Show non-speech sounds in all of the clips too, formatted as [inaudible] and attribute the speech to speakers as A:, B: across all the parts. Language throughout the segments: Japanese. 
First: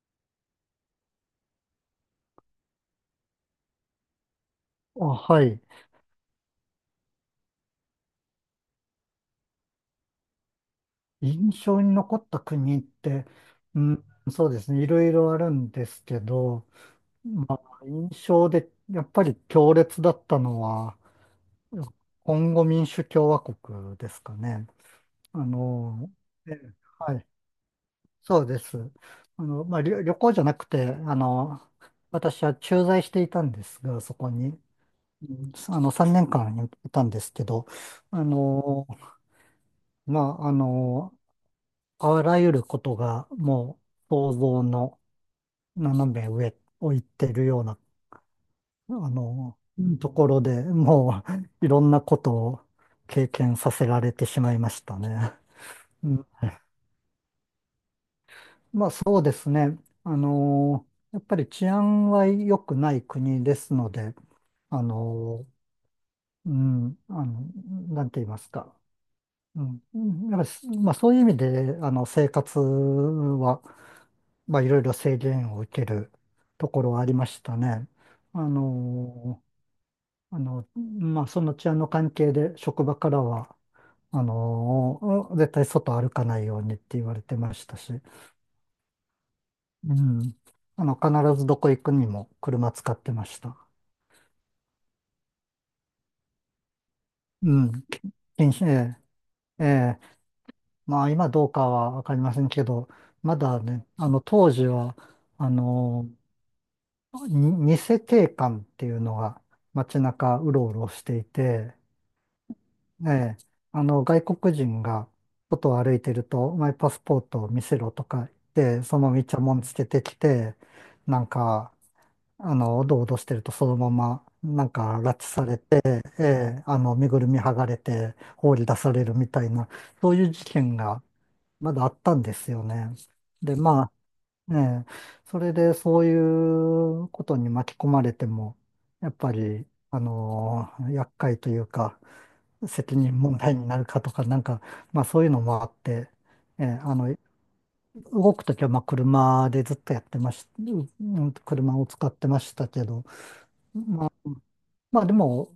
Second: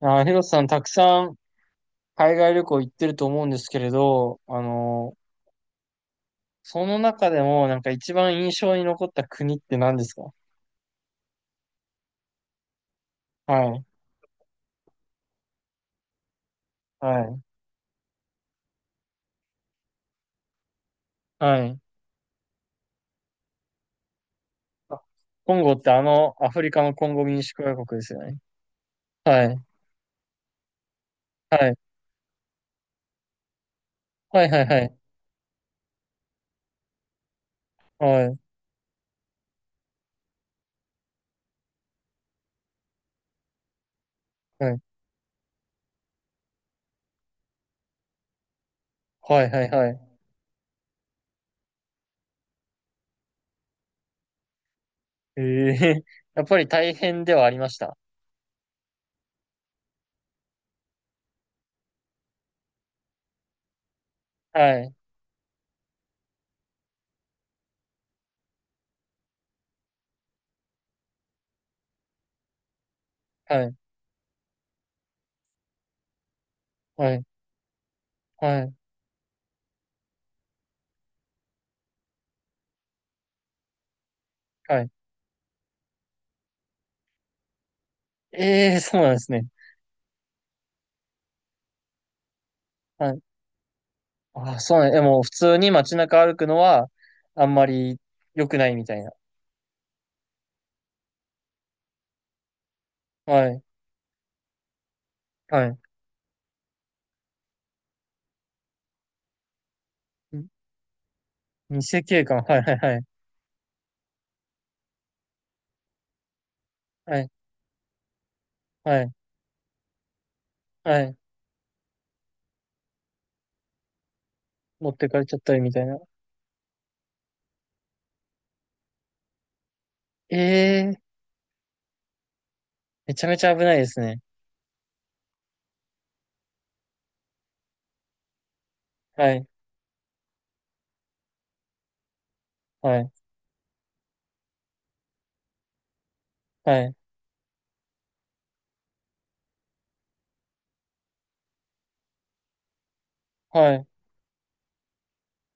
A: ヒロさん、たくさん海外旅行行ってると思うんですけれど、
B: あ、はい。
A: その中でも、なんか一番印象に残った国って何ですか？
B: 印象に残った国って、
A: は
B: う
A: い、
B: ん、そうですね。いろいろあるんですけど、
A: はい、
B: まあ、印象でやっぱり強烈だったのは、
A: はい。
B: コンゴ民主共和国ですかね。
A: あ、
B: あ
A: コンゴって
B: の、
A: ア
B: え
A: フリ
B: え、
A: カのコン
B: は
A: ゴ
B: い。
A: 民主共和国ですよね。
B: そうです。
A: はい、
B: まあ、旅行じゃなくて、
A: はい、
B: 私は駐在していたんですが、そこ
A: はい、
B: に、
A: はい、はい、
B: 3年間いたんですけど、
A: は
B: あ
A: い、
B: の、まあ、あの、あらゆることがもう想像
A: はい、
B: の斜め上を行ってるような、あ
A: はい、
B: の、
A: はい、は
B: と
A: い。
B: ころでもう [laughs] いろんなことを経験させられてしまいましたね。
A: ええ
B: うん、
A: [laughs] やっぱり大変ではありました。
B: まあそうですね。やっぱり治安は良くない国ですので、
A: は
B: あ
A: い、
B: の、うん、あの、なんて言いますか。うん。うやっぱり、まあそういう意味で、生活は、
A: はい、
B: まあいろいろ制限を受けるところはあり
A: はい、
B: ましたね。あ
A: はい、
B: の、まあその治安の関係で職場からは、
A: はい。
B: 絶対外歩かないようにって言われてましたし、
A: ええ、そうなんですね。
B: うん。必ずどこ行くにも車使っ
A: は
B: て
A: い。
B: ました。
A: あ、そうなんや。え、もう普通に街中歩くのは、あん
B: う
A: ま
B: ん。
A: り良
B: 禁
A: く
B: 止、
A: ないみた
B: え
A: いな。
B: え、ええ、まあ今どうかはわかりませんけど、ま
A: は
B: だ
A: い。
B: ね、あの当時は、あ
A: はい。
B: の、偽警官っていうのが街中うろ
A: ん
B: うろしていて、
A: 偽警官。はいはいはい。
B: ええ、あの外国人が外を歩いてると、お前パスポ
A: は
B: ー
A: い。
B: トを見せろとか言って、そ
A: は
B: の
A: い。
B: ままイチャモンつけてきて、
A: はい。
B: なんか、おどおどしてるとそのまま、なん
A: 持っ
B: か
A: て
B: 拉
A: か
B: 致
A: れちゃっ
B: さ
A: た
B: れ
A: りみた
B: て、
A: いな。
B: ええ、身ぐるみ剥がれて放り出されるみたいな、そういう
A: え
B: 事件
A: えー、
B: がまだあったんですよね。
A: めちゃめち
B: で、
A: ゃ危ない
B: ま
A: で
B: あ、
A: すね。
B: ええ、それでそういうことに巻き込まれても、やっ
A: は
B: ぱ
A: い。
B: り、厄介というか、責
A: はい。
B: 任問題になるかとか、なんか、まあそういうのもあって、ええ、
A: はい。
B: 動くときはまあ車でずっとやってまし、うん車を使ってましたけど、
A: はい。
B: まあでも、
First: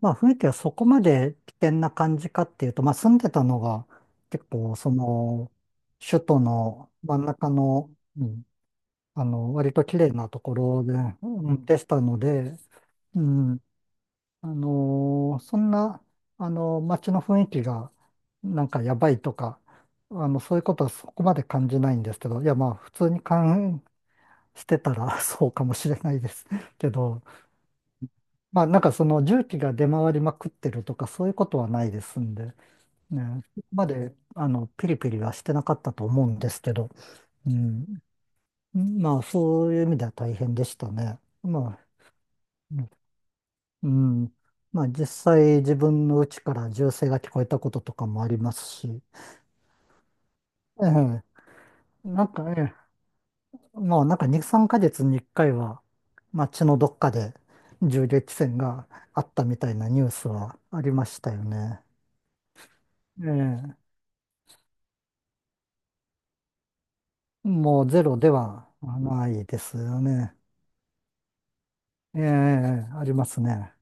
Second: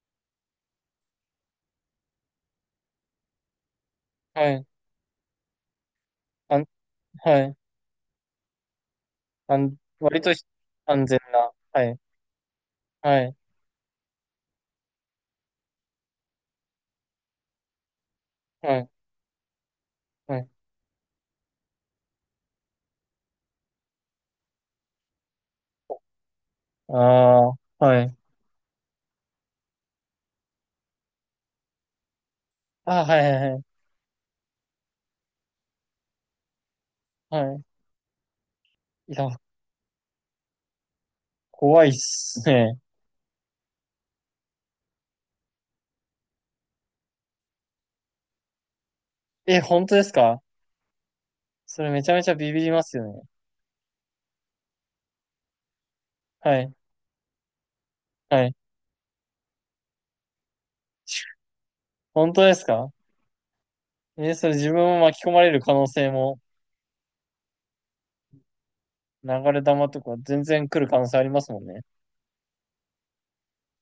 B: まあ雰囲気はそこまで危険な感じかっていうと、まあ住んでたのが結
A: はい。
B: 構その、首都
A: あん、
B: の真ん
A: は
B: 中
A: い。
B: の、うん
A: あ
B: 割
A: ん、
B: と綺麗
A: 割
B: な
A: と
B: ところで、
A: 安全な。
B: うんで
A: は
B: し
A: い。
B: たので、う
A: はい。
B: ん、そんな、街の雰囲気が、なん
A: は
B: か
A: い。
B: やばいとか、
A: はい。
B: そういうことはそこまで感じないんですけど、いや、まあ、普通に感してたら [laughs] そうかもしれないですけ
A: あ
B: ど、
A: あ、はい。
B: まあ、なんかその重機が出回りまくってるとか、そういうことはないですんで、
A: あー、はいは
B: ね、
A: いは
B: そ
A: い。
B: こまで、ピリピリはしてなかったと思うんですけど、
A: は
B: う
A: い。
B: ん、
A: い
B: まあ、
A: や、
B: そういう意味では大変でしたね。ま
A: 怖いっ
B: あ、
A: すね。
B: うん。うんまあ実際自分の家から銃声が聞こえたこととかもありますし、
A: え、本当ですか？
B: ええ、
A: それめちゃめ
B: な
A: ち
B: ん
A: ゃ
B: か
A: ビビり
B: ね、
A: ますよね。
B: もうなんか2、3ヶ月に1回は、まあ
A: は
B: 血
A: い。
B: のどっかで銃撃
A: はい。
B: 戦があったみたいなニュースはありましたよね。
A: 本当ですか？
B: ええ、
A: え、それ自分も巻き込まれる可能性も、
B: もうゼロではな
A: 流
B: いで
A: れ
B: す
A: 弾
B: よ
A: とか
B: ね。
A: 全然来る可能性ありますもんね。
B: ええ、ありますね。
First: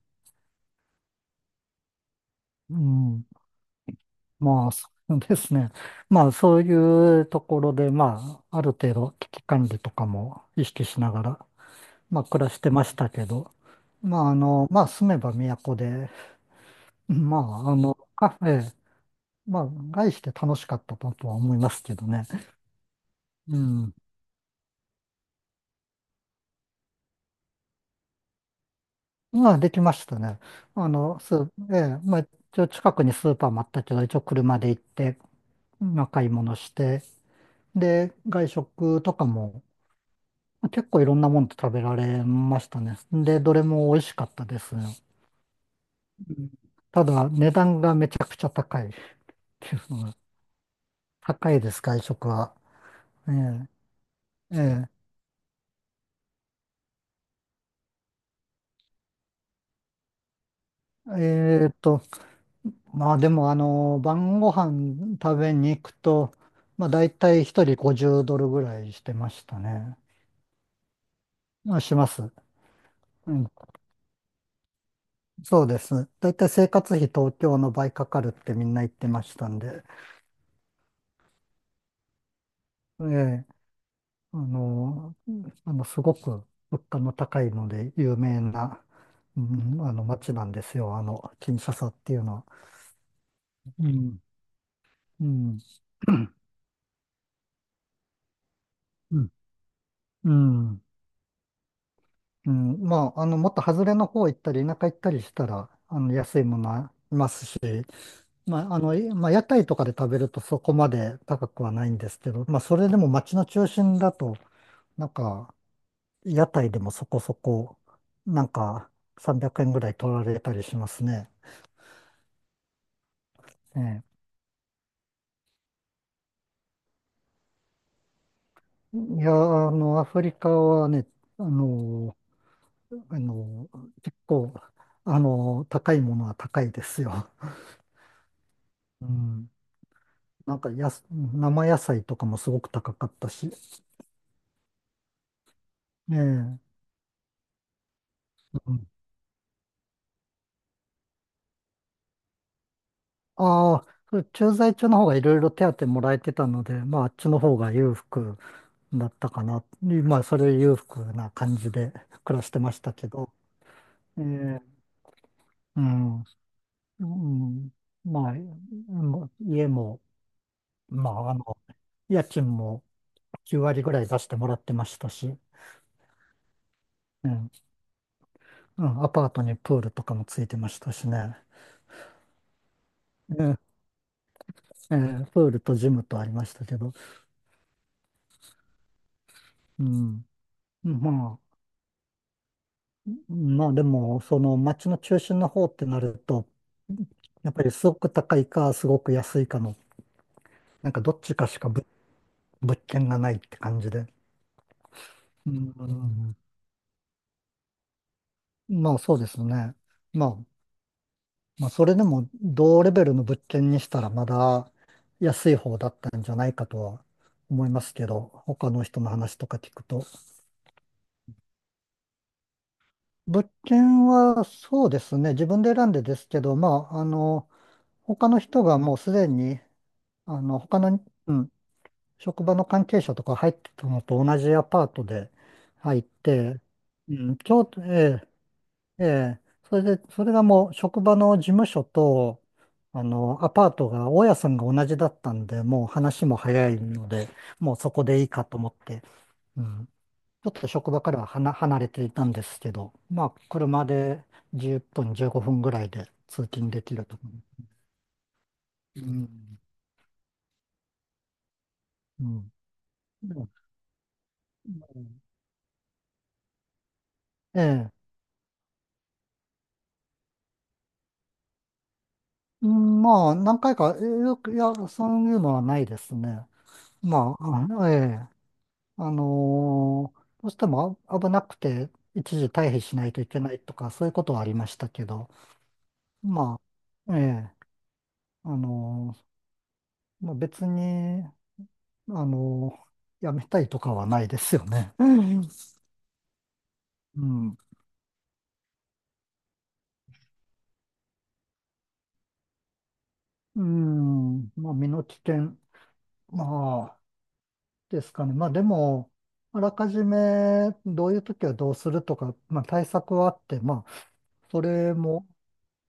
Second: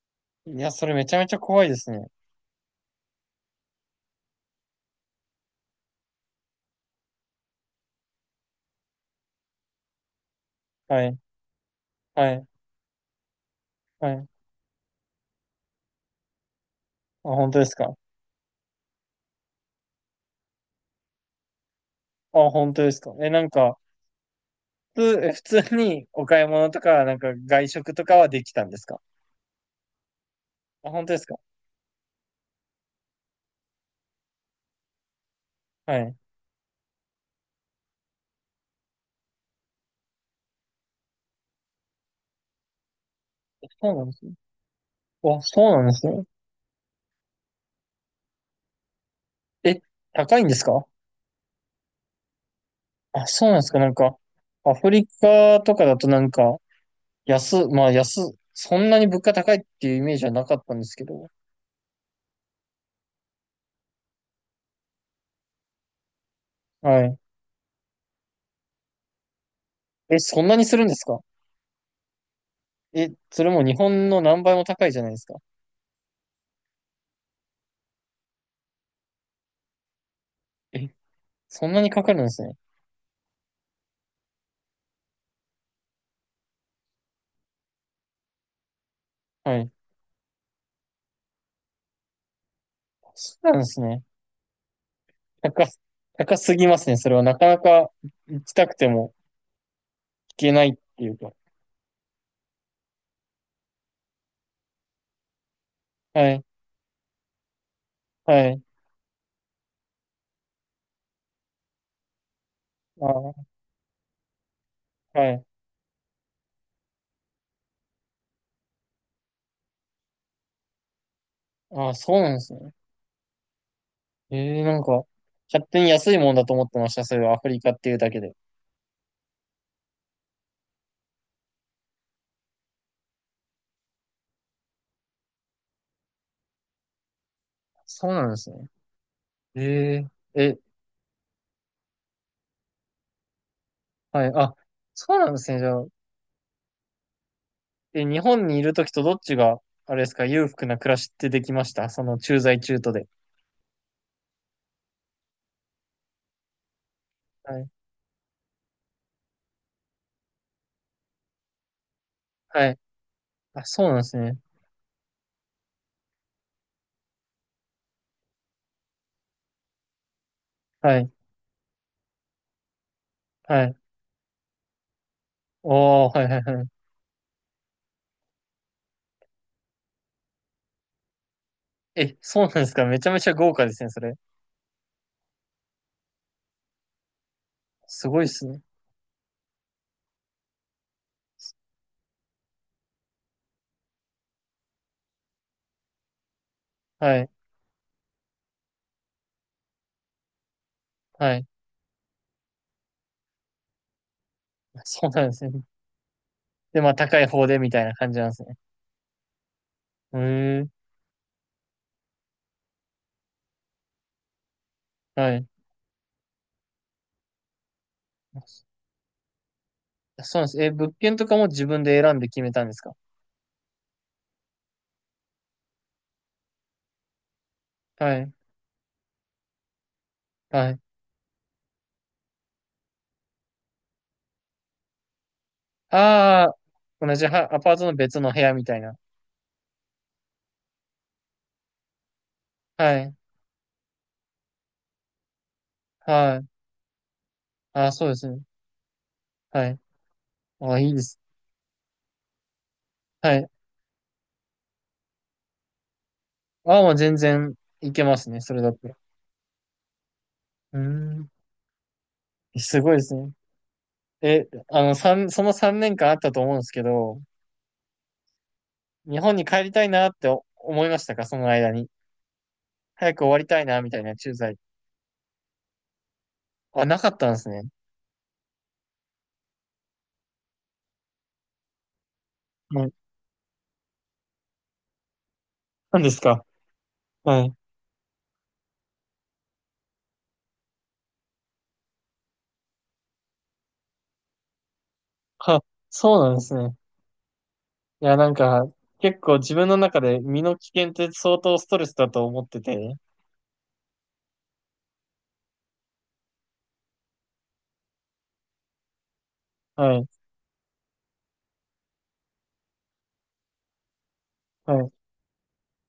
A: いや、それめちゃめちゃ怖いですね。
B: うん。まあ、そうですね。まあ、そういうところで、まあ、ある程度危機管理とかも意識し
A: は
B: な
A: い、
B: がらまあ、
A: は
B: 暮
A: い、
B: らしてましたけど、
A: はい。あ、
B: 住めば都で、ま
A: 本当で
B: あ、
A: す
B: あ
A: か？
B: の、カフェ、まあ、外して楽しかったとは思いますけどね。
A: あ、本当ですか？え、なん
B: う
A: か、
B: ん。
A: 普通にお買い物とか、なんか外食とかはできたんですか？
B: まあ、できましたね。あ
A: あ、本当で
B: の、
A: す
B: ス
A: か？
B: ー、ええ、まあ、一応近くにスーパーもあったけど、一応車で行って、
A: は
B: まあ、
A: い。
B: 買い物して、で、外食とかも、結構いろんなもの食べられましたね。で、どれ
A: そ
B: も
A: う
B: 美
A: なん
B: 味し
A: で
B: か
A: す
B: っ
A: ね。
B: たです。
A: あ、そうなんですね。
B: うん。ただ、値段がめちゃくちゃ高いってい
A: え、
B: うのが、
A: 高いんですか？
B: [laughs] 高いです、外食は。
A: あ、
B: え
A: そうなんですか？なんか、
B: え、
A: ア
B: え
A: フリカとかだとなんか、安、まあ安、そんなに物価高いっていうイメージはなかったんですけ
B: え、
A: ど。
B: えーと、まあでもあの、晩ご飯食べに行くと、まあ
A: は
B: 大
A: い。
B: 体一人50ドルぐらいしてましたね。
A: え、そんなにするんですか？
B: まあします。
A: え、
B: う
A: そ
B: ん、
A: れも日本の何倍も高いじゃないですか。
B: そうです。大体生活費東京の倍かかるってみんな言ってましたんで、
A: え、そんなにかかるんですね。
B: ええ、あの、すごく物価の高いので有名な、う
A: はい。
B: ん、あの街なんですよ、あの、キンシャサっていうのは。
A: そうなんです
B: う
A: ね。
B: ん、うん、
A: 高す、
B: [clears throat]
A: 高すぎますね。それはなかなか行きたくても
B: うん、う
A: 行けないっ
B: ん。
A: ていうか。
B: うん、まあ、もっと外れの方行ったり、田舎行ったりしたら、
A: は
B: 安
A: い。
B: いものはいますし、
A: はい。
B: まあ、屋台とかで食べるとそこまで高くはないんですけど、まあ、それで
A: あ
B: も街の
A: ー、
B: 中心だと、なん
A: はい。
B: か、屋台でもそこそこ、なんか、300円ぐらい取られたりしますね。
A: あー、そうなんですね。
B: ええ、
A: なんか、勝手に安いもんだと思ってました。それアフリカっていうだけで。
B: いや、あの、アフリカはね、あの、あの、結構、高いものは高いですよ。
A: そうなんですね。
B: うん、
A: えー、
B: な
A: え、
B: んか生野菜とかもすごく高かったし。
A: はい。あ、そうなんですね。じゃあ、
B: ねえ。
A: 日本にい
B: う
A: ると
B: ん。
A: きとどっちが、あれですか、裕福な暮らしってできました、その駐在中途で。
B: ああ、それ駐在中の方がいろいろ手当もらえてたので、まああっちの方
A: はい。
B: が裕福だったかな。まあそれ裕福な感じで暮らして
A: は
B: ま
A: い。
B: したけど。
A: あ、そうなんです
B: え
A: ね。
B: え、うん。うん。まあ、もう家も、
A: はい。
B: まああの、家賃も9
A: はい。
B: 割ぐらい出してもらってましたし、
A: おー、はいはいはい。
B: うん。うん、アパートにプールとかもついてましたしね。
A: え、そうなんですか。めちゃめちゃ豪
B: ええ、
A: 華ですね、それ。
B: ええ、プールとジムとありましたけど。
A: すごいですね。
B: うん。まあ、まあでも、その街の中心の方ってなると、
A: はい。
B: やっぱりすごく高いか、すごく安いかの、なんかどっち
A: はい。
B: かしかぶ物件がないって感じで。
A: そうなんです
B: う
A: ね。
B: ん、
A: で、まあ、高い方でみたいな感じなんですね。
B: まあそうですね。
A: へ
B: まあ、
A: ん、
B: まあそれでも同レベルの物件にしたらまだ
A: はい。
B: 安い方だったんじゃないかとは思いますけど、他の人の話とか聞くと。
A: そうなんです。え、物件とかも自分で選んで決めたんですか？
B: 物件はそうですね、自分で選んでですけど、まあ、
A: は
B: 他
A: い。
B: の人がもうすでにあの、
A: はい。
B: 他の、うん、職場の関係者とか入ってたのと同じアパートで入っ
A: ああ、
B: て、う
A: 同じ
B: ん、ち
A: は、ア
B: ょう
A: パー
B: ど、
A: トの別
B: え
A: の部屋みたいな。
B: え、ええ、それで、それがもう職場の事務所と、
A: はい。
B: アパートが、大家さんが同じだったんで、もう話
A: は
B: も
A: い。
B: 早いので、もう
A: あ
B: そ
A: あ、
B: こ
A: そうで
B: でい
A: す
B: い
A: ね。
B: かと思って、う
A: はい。
B: ん、ちょっと
A: ああ、い
B: 職
A: い
B: 場
A: で
B: か
A: す
B: ら
A: ね。
B: は離れていたんですけど、まあ、
A: はい。
B: 車で10分、15分ぐらいで通勤
A: ああ、
B: で
A: まあ
B: きる
A: 全
B: と思
A: 然いけますね、それだったら。
B: う。うん、
A: うーん。
B: うん、
A: すごいですね。え、あの、
B: うん、
A: 三その3年間あったと思うんですけど、
B: ええ、
A: 日本に帰りたいなってお思いましたか、その間に？
B: うん、
A: 早く終
B: まあ、
A: わりた
B: 何
A: い
B: 回
A: な、み
B: か、
A: たい
B: え
A: な駐
B: よく、
A: 在。
B: いや、そういうのはないですね。
A: あ、なかったん
B: ま
A: ですね。
B: あ、え、あのーどうしても危なくて、一時退避
A: はい。
B: しないといけないとか、そういうことはありましたけど、
A: なんですか？
B: まあ、え
A: は
B: え、
A: い。
B: あのまあ、別に、あのーやめたいとかはないですよね。うん、
A: は、そうなんですね。
B: うん、
A: いや、なんか、結構自分の中で身の危険って相当ストレスだと思ってて。
B: うん、まあ、身の危険、まあ、ですかね。まあ、でも、あらか
A: は
B: じ
A: い。
B: めどういう時はどうするとか、まあ、対策はあって、まあ、そ
A: はい。
B: れも、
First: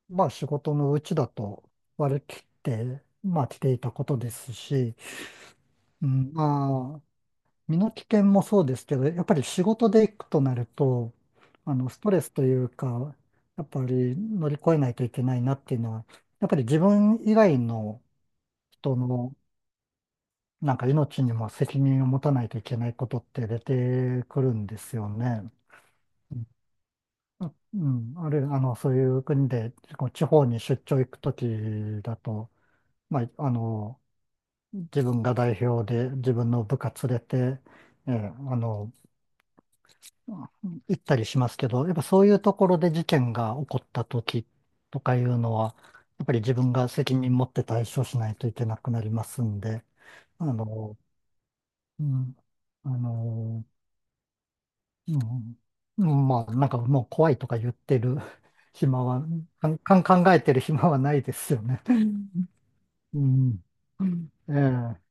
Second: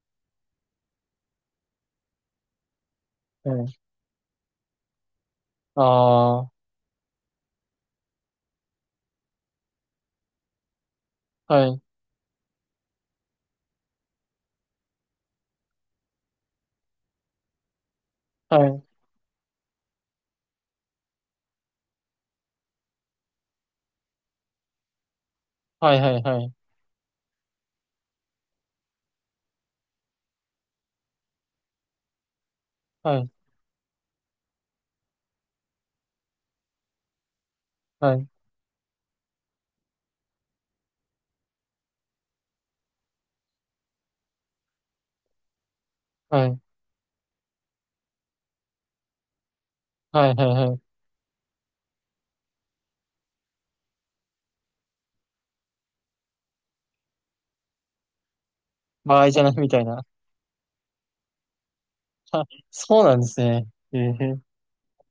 B: まあ仕事のうちだと割り切って、まあ
A: は
B: 来て
A: い。
B: いたことですし、うん、
A: ああ、
B: まあ、身の危険もそうですけど、やっぱり仕事で行くとなると、
A: はい。
B: ストレスというか、やっぱり乗り越えないといけないなっていうのは、やっぱり自分以外の
A: はい。
B: 人の、なんか命にも責任を持たないといけないことって出てくるんですよね。
A: はい。
B: う
A: は
B: ん、
A: い。
B: あるいはそういう国で、こう地方に出張行くときだと、
A: は
B: ま
A: い。
B: あ、自分が代表で自分の部下連れて、え
A: はい。
B: ーあの、行ったりしますけど、やっぱそういうところで事件が起こった時とかいうのは、やっぱり
A: はい。
B: 自
A: はい。
B: 分が責任持って対処しないといけなくなりますんで、
A: はい。は
B: あ
A: い。はい。はい。
B: の、うん、あの、うん、うんまあ、なんかもう怖いとか言ってる [laughs] 暇
A: 場
B: は、
A: 合じゃないみ
B: か
A: た
B: ん、
A: い
B: か
A: な。
B: ん考えてる [laughs] 暇はないですよね。
A: [laughs] あ、そうな
B: う
A: んです
B: ん。
A: ね。え
B: うん、
A: え。
B: ええ、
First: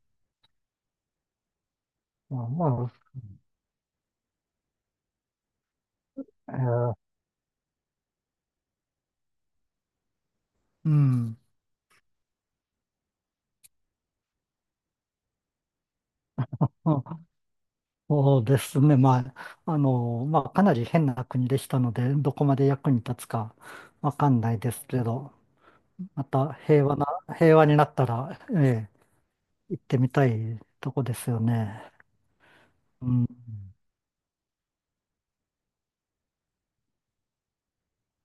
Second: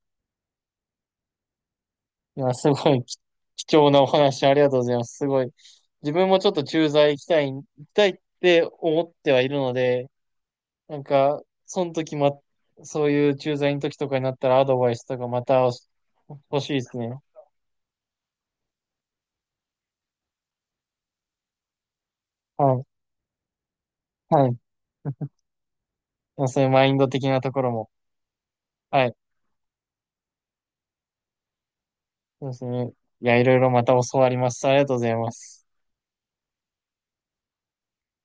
A: い
B: まあ、
A: や、す
B: ま
A: ごい貴重なお話ありがとうございます。すごい。自分もちょ
B: あ、
A: っ
B: え
A: と駐
B: え、
A: 在行きたい、行きたいって思ってはいるので、
B: う
A: なん
B: ん。
A: か、その時ま、そういう駐在の時とかになったらアドバイスとかまた欲しいですね。
B: あ、そうですね。まあ、まあ、かなり変な国でしたので、どこまで
A: はい。
B: 役に立つかわかん
A: は
B: な
A: い。
B: いですけ
A: [laughs]
B: ど、ま
A: まあ
B: た
A: そういう
B: 平
A: マイ
B: 和
A: ン
B: な、
A: ド的なと
B: 平
A: こ
B: 和
A: ろ
B: にな
A: も。
B: ったら、ええ、
A: はい。
B: 行ってみたいとこですよね。
A: そうですね。
B: う
A: い
B: ん。
A: や、いろいろまた教わります。ありがとうございます。